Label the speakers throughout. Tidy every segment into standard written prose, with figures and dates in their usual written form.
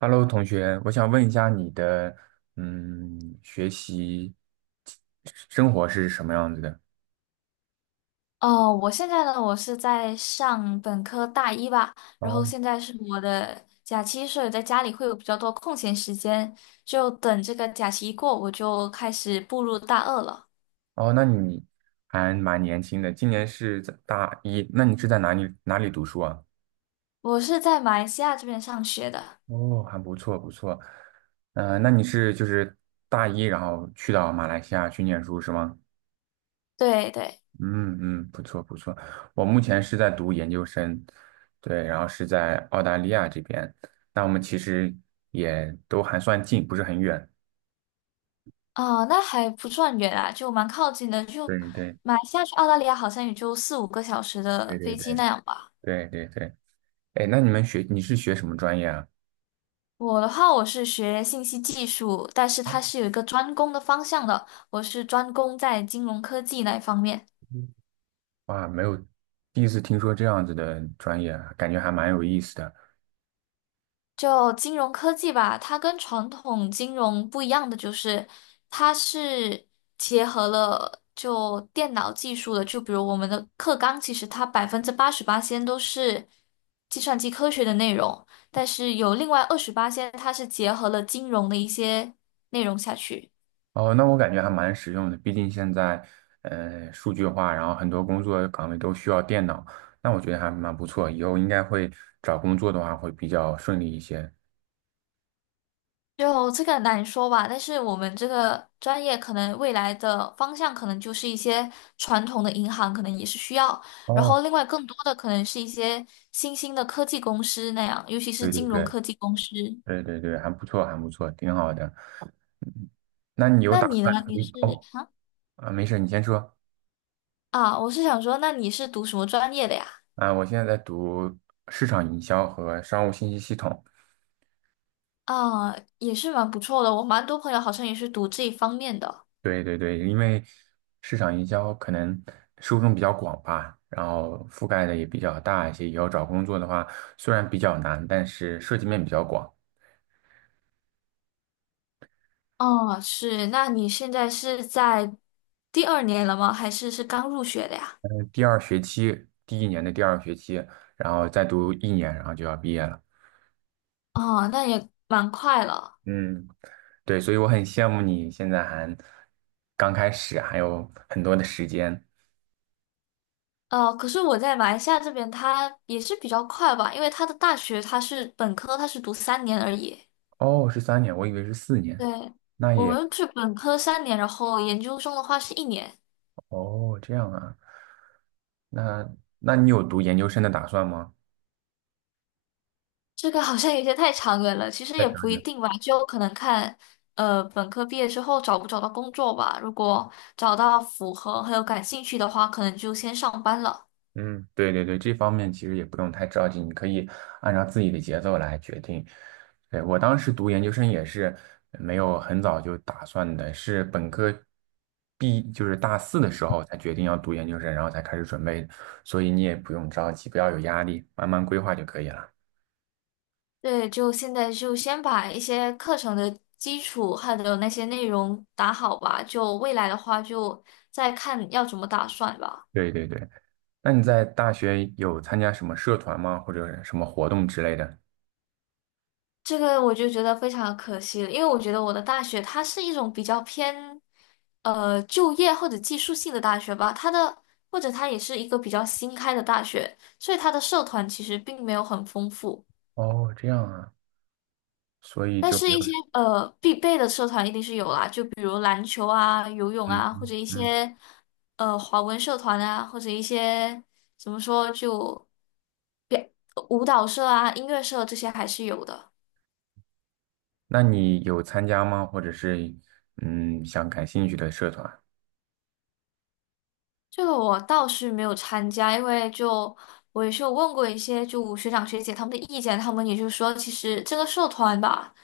Speaker 1: Hello，同学，我想问一下你的，嗯，学习生活是什么样子的？
Speaker 2: 哦，我现在呢，我是在上本科大一吧，然后
Speaker 1: 哦，
Speaker 2: 现在是我的假期，所以在家里会有比较多空闲时间，就等这个假期一过，我就开始步入大二了。
Speaker 1: 哦，那你还蛮年轻的，今年是在大一，那你是在哪里读书啊？
Speaker 2: 我是在马来西亚这边上学的，
Speaker 1: 哦，还不错不错，那你是就是大一，然后去到马来西亚去念书是吗？
Speaker 2: 对对，
Speaker 1: 嗯嗯，不错不错，我目前是在读研究生，对，然后是在澳大利亚这边，那我们其实也都还算近，不是很远。
Speaker 2: 哦，那还不算远啊，就蛮靠近的，就
Speaker 1: 对对对
Speaker 2: 马来西亚去澳大利亚好像也就四五个小时
Speaker 1: 对
Speaker 2: 的
Speaker 1: 对
Speaker 2: 飞机
Speaker 1: 对
Speaker 2: 那样吧。
Speaker 1: 对对，哎，那你是学什么专业啊？
Speaker 2: 我的话，我是学信息技术，但是它是有一个专攻的方向的。我是专攻在金融科技那一方面。
Speaker 1: 嗯哇，没有，第一次听说这样子的专业啊，感觉还蛮有意思的。
Speaker 2: 就金融科技吧，它跟传统金融不一样的就是，它是结合了就电脑技术的。就比如我们的课纲，其实它88%先都是计算机科学的内容，但是有另外二十八先，它是结合了金融的一些内容下去。
Speaker 1: 哦，那我感觉还蛮实用的，毕竟现在数据化，然后很多工作岗位都需要电脑，那我觉得还蛮不错，以后应该会找工作的话会比较顺利一些。
Speaker 2: 就这个难说吧，但是我们这个专业可能未来的方向可能就是一些传统的银行，可能也是需要，然
Speaker 1: 哦，
Speaker 2: 后另外更多的可能是一些新兴的科技公司那样，尤其是
Speaker 1: 对对
Speaker 2: 金融
Speaker 1: 对
Speaker 2: 科技公司。
Speaker 1: 对对对，还不错，还不错，挺好的。那你有
Speaker 2: 那
Speaker 1: 打
Speaker 2: 你呢？
Speaker 1: 算
Speaker 2: 你是
Speaker 1: 哦，
Speaker 2: 啊
Speaker 1: 啊，没事，你先说。
Speaker 2: 啊，我是想说，那你是读什么专业的呀？
Speaker 1: 啊，我现在在读市场营销和商务信息系统。
Speaker 2: 啊，也是蛮不错的，我蛮多朋友好像也是读这一方面的。
Speaker 1: 对对对，因为市场营销可能受众比较广吧，然后覆盖的也比较大一些。以后找工作的话，虽然比较难，但是涉及面比较广。
Speaker 2: 哦，是，那你现在是在第二年了吗？还是刚入学的呀？
Speaker 1: 第二学期，第一年的第二学期，然后再读一年，然后就要毕业了。
Speaker 2: 哦，那也蛮快了。
Speaker 1: 嗯，对，所以我很羡慕你现在还刚开始，还有很多的时间。
Speaker 2: 可是我在马来西亚这边，它也是比较快吧，因为它的大学它是本科，它是读三年而已。
Speaker 1: 哦，是3年，我以为是四
Speaker 2: 对，
Speaker 1: 年，那
Speaker 2: 我
Speaker 1: 也。
Speaker 2: 们是本科三年，然后研究生的话是1年，
Speaker 1: 哦，这样啊，那那你有读研究生的打算吗？
Speaker 2: 这个好像有些太长远了。其实
Speaker 1: 在
Speaker 2: 也
Speaker 1: 想
Speaker 2: 不一定吧，就可能看，本科毕业之后找不找到工作吧。如果找到符合还有感兴趣的话，可能就先上班了。
Speaker 1: 嗯，对对对，这方面其实也不用太着急，你可以按照自己的节奏来决定。对，我当时读研究生也是没有很早就打算的，是本科毕，就是大四的时候才决定要读研究生，然后才开始准备，所以你也不用着急，不要有压力，慢慢规划就可以了。
Speaker 2: 对，就现在就先把一些课程的基础还有那些内容打好吧，就未来的话就再看要怎么打算吧。
Speaker 1: 对对对，那你在大学有参加什么社团吗？或者什么活动之类的？
Speaker 2: 这个我就觉得非常可惜了，因为我觉得我的大学它是一种比较偏就业或者技术性的大学吧，或者它也是一个比较新开的大学，所以它的社团其实并没有很丰富。
Speaker 1: 哦，这样啊。所以
Speaker 2: 但
Speaker 1: 就没
Speaker 2: 是，
Speaker 1: 有，
Speaker 2: 一些必备的社团一定是有啦，就比如篮球啊、游泳
Speaker 1: 嗯
Speaker 2: 啊，或
Speaker 1: 嗯，
Speaker 2: 者一
Speaker 1: 嗯，
Speaker 2: 些华文社团啊，或者一些怎么说就表舞蹈社啊、音乐社这些还是有的。
Speaker 1: 那你有参加吗？或者是想感兴趣的社团？
Speaker 2: 这个我倒是没有参加，因为就我也是有问过一些就学长学姐他们的意见，他们也就说，其实这个社团吧。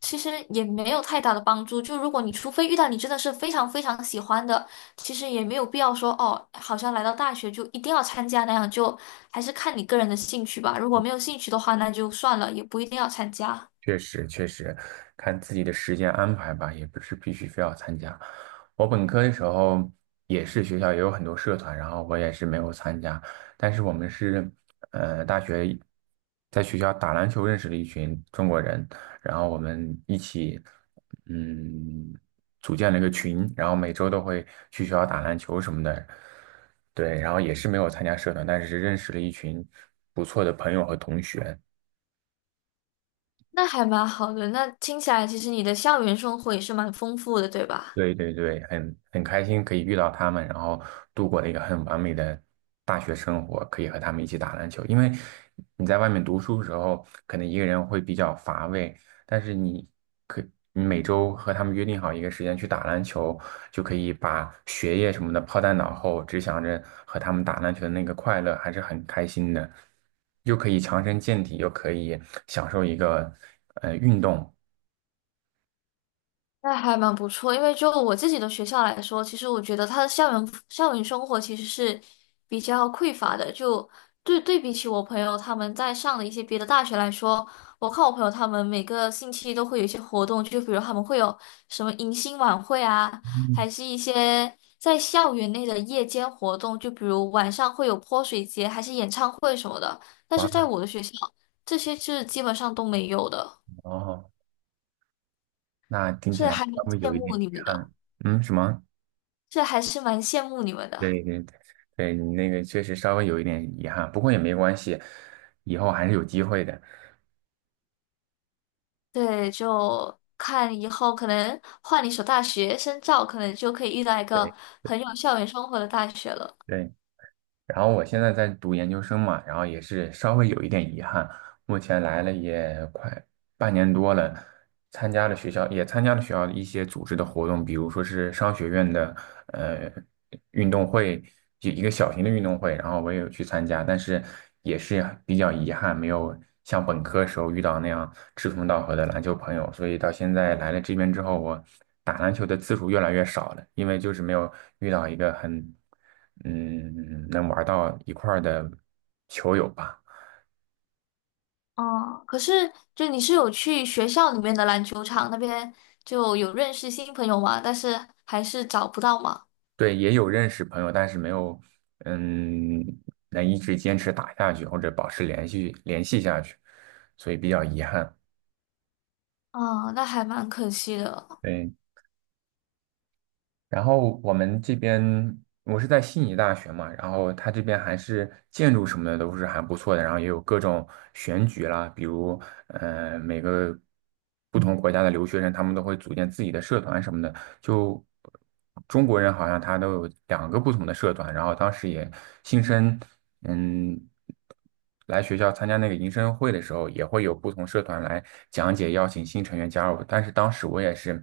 Speaker 2: 其实也没有太大的帮助。就如果你除非遇到你真的是非常非常喜欢的，其实也没有必要说哦，好像来到大学就一定要参加那样，就还是看你个人的兴趣吧。如果没有兴趣的话，那就算了，也不一定要参加。
Speaker 1: 确实，确实，看自己的时间安排吧，也不是必须非要参加。我本科的时候也是学校也有很多社团，然后我也是没有参加。但是我们是，大学在学校打篮球认识了一群中国人，然后我们一起，嗯，组建了一个群，然后每周都会去学校打篮球什么的。对，然后也是没有参加社团，但是认识了一群不错的朋友和同学。
Speaker 2: 那还蛮好的。那听起来，其实你的校园生活也是蛮丰富的，对吧？
Speaker 1: 对对对，很开心可以遇到他们，然后度过了一个很完美的大学生活，可以和他们一起打篮球。因为你在外面读书的时候，可能一个人会比较乏味，但是可你每周和他们约定好一个时间去打篮球，就可以把学业什么的抛在脑后，只想着和他们打篮球的那个快乐，还是很开心的，又可以强身健体，又可以享受一个运动。
Speaker 2: 那还蛮不错，因为就我自己的学校来说，其实我觉得它的校园生活其实是比较匮乏的。就，对对，比起我朋友他们在上的一些别的大学来说，我看我朋友他们每个星期都会有一些活动，就比如他们会有什么迎新晚会啊，
Speaker 1: 嗯，
Speaker 2: 还是一些在校园内的夜间活动，就比如晚上会有泼水节，还是演唱会什么的。但
Speaker 1: 哇
Speaker 2: 是在我的学校，这些是基本上都没有的，
Speaker 1: 哦，那听起
Speaker 2: 是
Speaker 1: 来
Speaker 2: 还蛮
Speaker 1: 稍微
Speaker 2: 羡
Speaker 1: 有一点
Speaker 2: 慕
Speaker 1: 遗
Speaker 2: 你们的。
Speaker 1: 憾。嗯，什么？
Speaker 2: 这还是蛮羡慕你们的。
Speaker 1: 对对对，对你那个确实稍微有一点遗憾，不过也没关系，以后还是有机会的。
Speaker 2: 对，就看以后可能换一所大学深造，可能就可以遇到一
Speaker 1: 对
Speaker 2: 个很有校园生活的大学了。
Speaker 1: 对，然后我现在在读研究生嘛，然后也是稍微有一点遗憾，目前来了也快半年多了，参加了学校的一些组织的活动，比如说是商学院的呃运动会，就一个小型的运动会，然后我也有去参加，但是也是比较遗憾，没有像本科时候遇到那样志同道合的篮球朋友，所以到现在来了这边之后，我打篮球的次数越来越少了，因为就是没有遇到一个很，能玩到一块儿的球友吧。
Speaker 2: 哦，可是就你是有去学校里面的篮球场那边就有认识新朋友吗？但是还是找不到嘛。
Speaker 1: 对，也有认识朋友，但是没有，嗯，能一直坚持打下去或者保持联系下去，所以比较遗憾。
Speaker 2: 嗯，那还蛮可惜的。
Speaker 1: 对。然后我们这边我是在悉尼大学嘛，然后它这边还是建筑什么的都是还不错的，然后也有各种选举啦，比如每个不同国家的留学生，他们都会组建自己的社团什么的。就中国人好像他都有两个不同的社团，然后当时也新生嗯。来学校参加那个迎新会的时候，也会有不同社团来讲解，邀请新成员加入。但是当时我也是，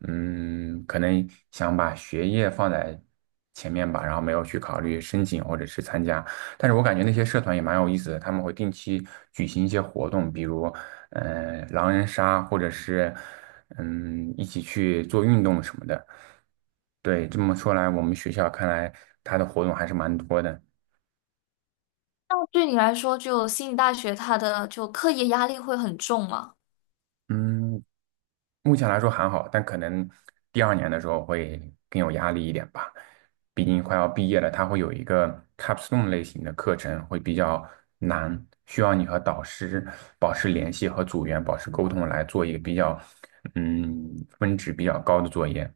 Speaker 1: 可能想把学业放在前面吧，然后没有去考虑申请或者是参加。但是我感觉那些社团也蛮有意思的，他们会定期举行一些活动，比如，狼人杀，或者是，一起去做运动什么的。对，这么说来，我们学校看来它的活动还是蛮多的。
Speaker 2: 那对你来说，就悉尼大学它的就课业压力会很重吗？
Speaker 1: 嗯，目前来说还好，但可能第二年的时候会更有压力一点吧。毕竟快要毕业了，它会有一个 capstone 类型的课程，会比较难，需要你和导师保持联系和组员保持沟通，来做一个比较，嗯，分值比较高的作业。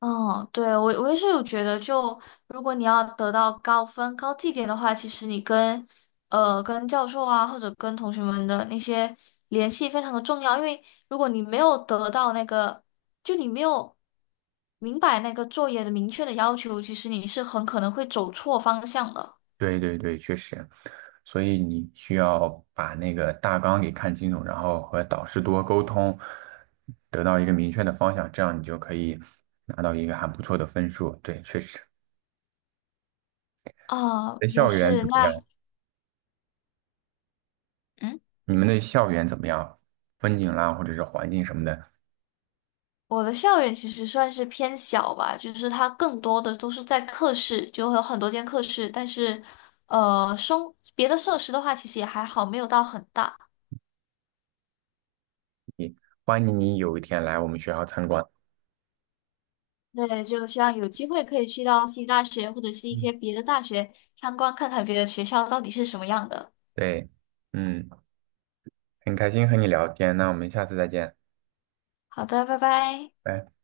Speaker 2: 哦，对，我也是有觉得就，如果你要得到高分、高绩点的话，其实你跟教授啊，或者跟同学们的那些联系非常的重要，因为如果你没有得到那个，就你没有明白那个作业的明确的要求，其实你是很可能会走错方向的。
Speaker 1: 对对对，确实，所以你需要把那个大纲给看清楚，然后和导师多沟通，得到一个明确的方向，这样你就可以拿到一个还不错的分数。对，确实。
Speaker 2: 啊、
Speaker 1: 你的
Speaker 2: 也
Speaker 1: 校园
Speaker 2: 是，
Speaker 1: 怎么样？
Speaker 2: 那嗯。
Speaker 1: 你们的校园怎么样？风景啦，或者是环境什么的，
Speaker 2: 我的校园其实算是偏小吧，就是它更多的都是在课室，就会有很多间课室，但是，生别的设施的话，其实也还好，没有到很大。
Speaker 1: 欢迎你有一天来我们学校参观。
Speaker 2: 对，就希望有机会可以去到西大学或者是一
Speaker 1: 嗯，
Speaker 2: 些别的大学参观，看看别的学校到底是什么样的。
Speaker 1: 对，嗯，很开心和你聊天，那我们下次再见，
Speaker 2: 好的，拜拜。
Speaker 1: 拜。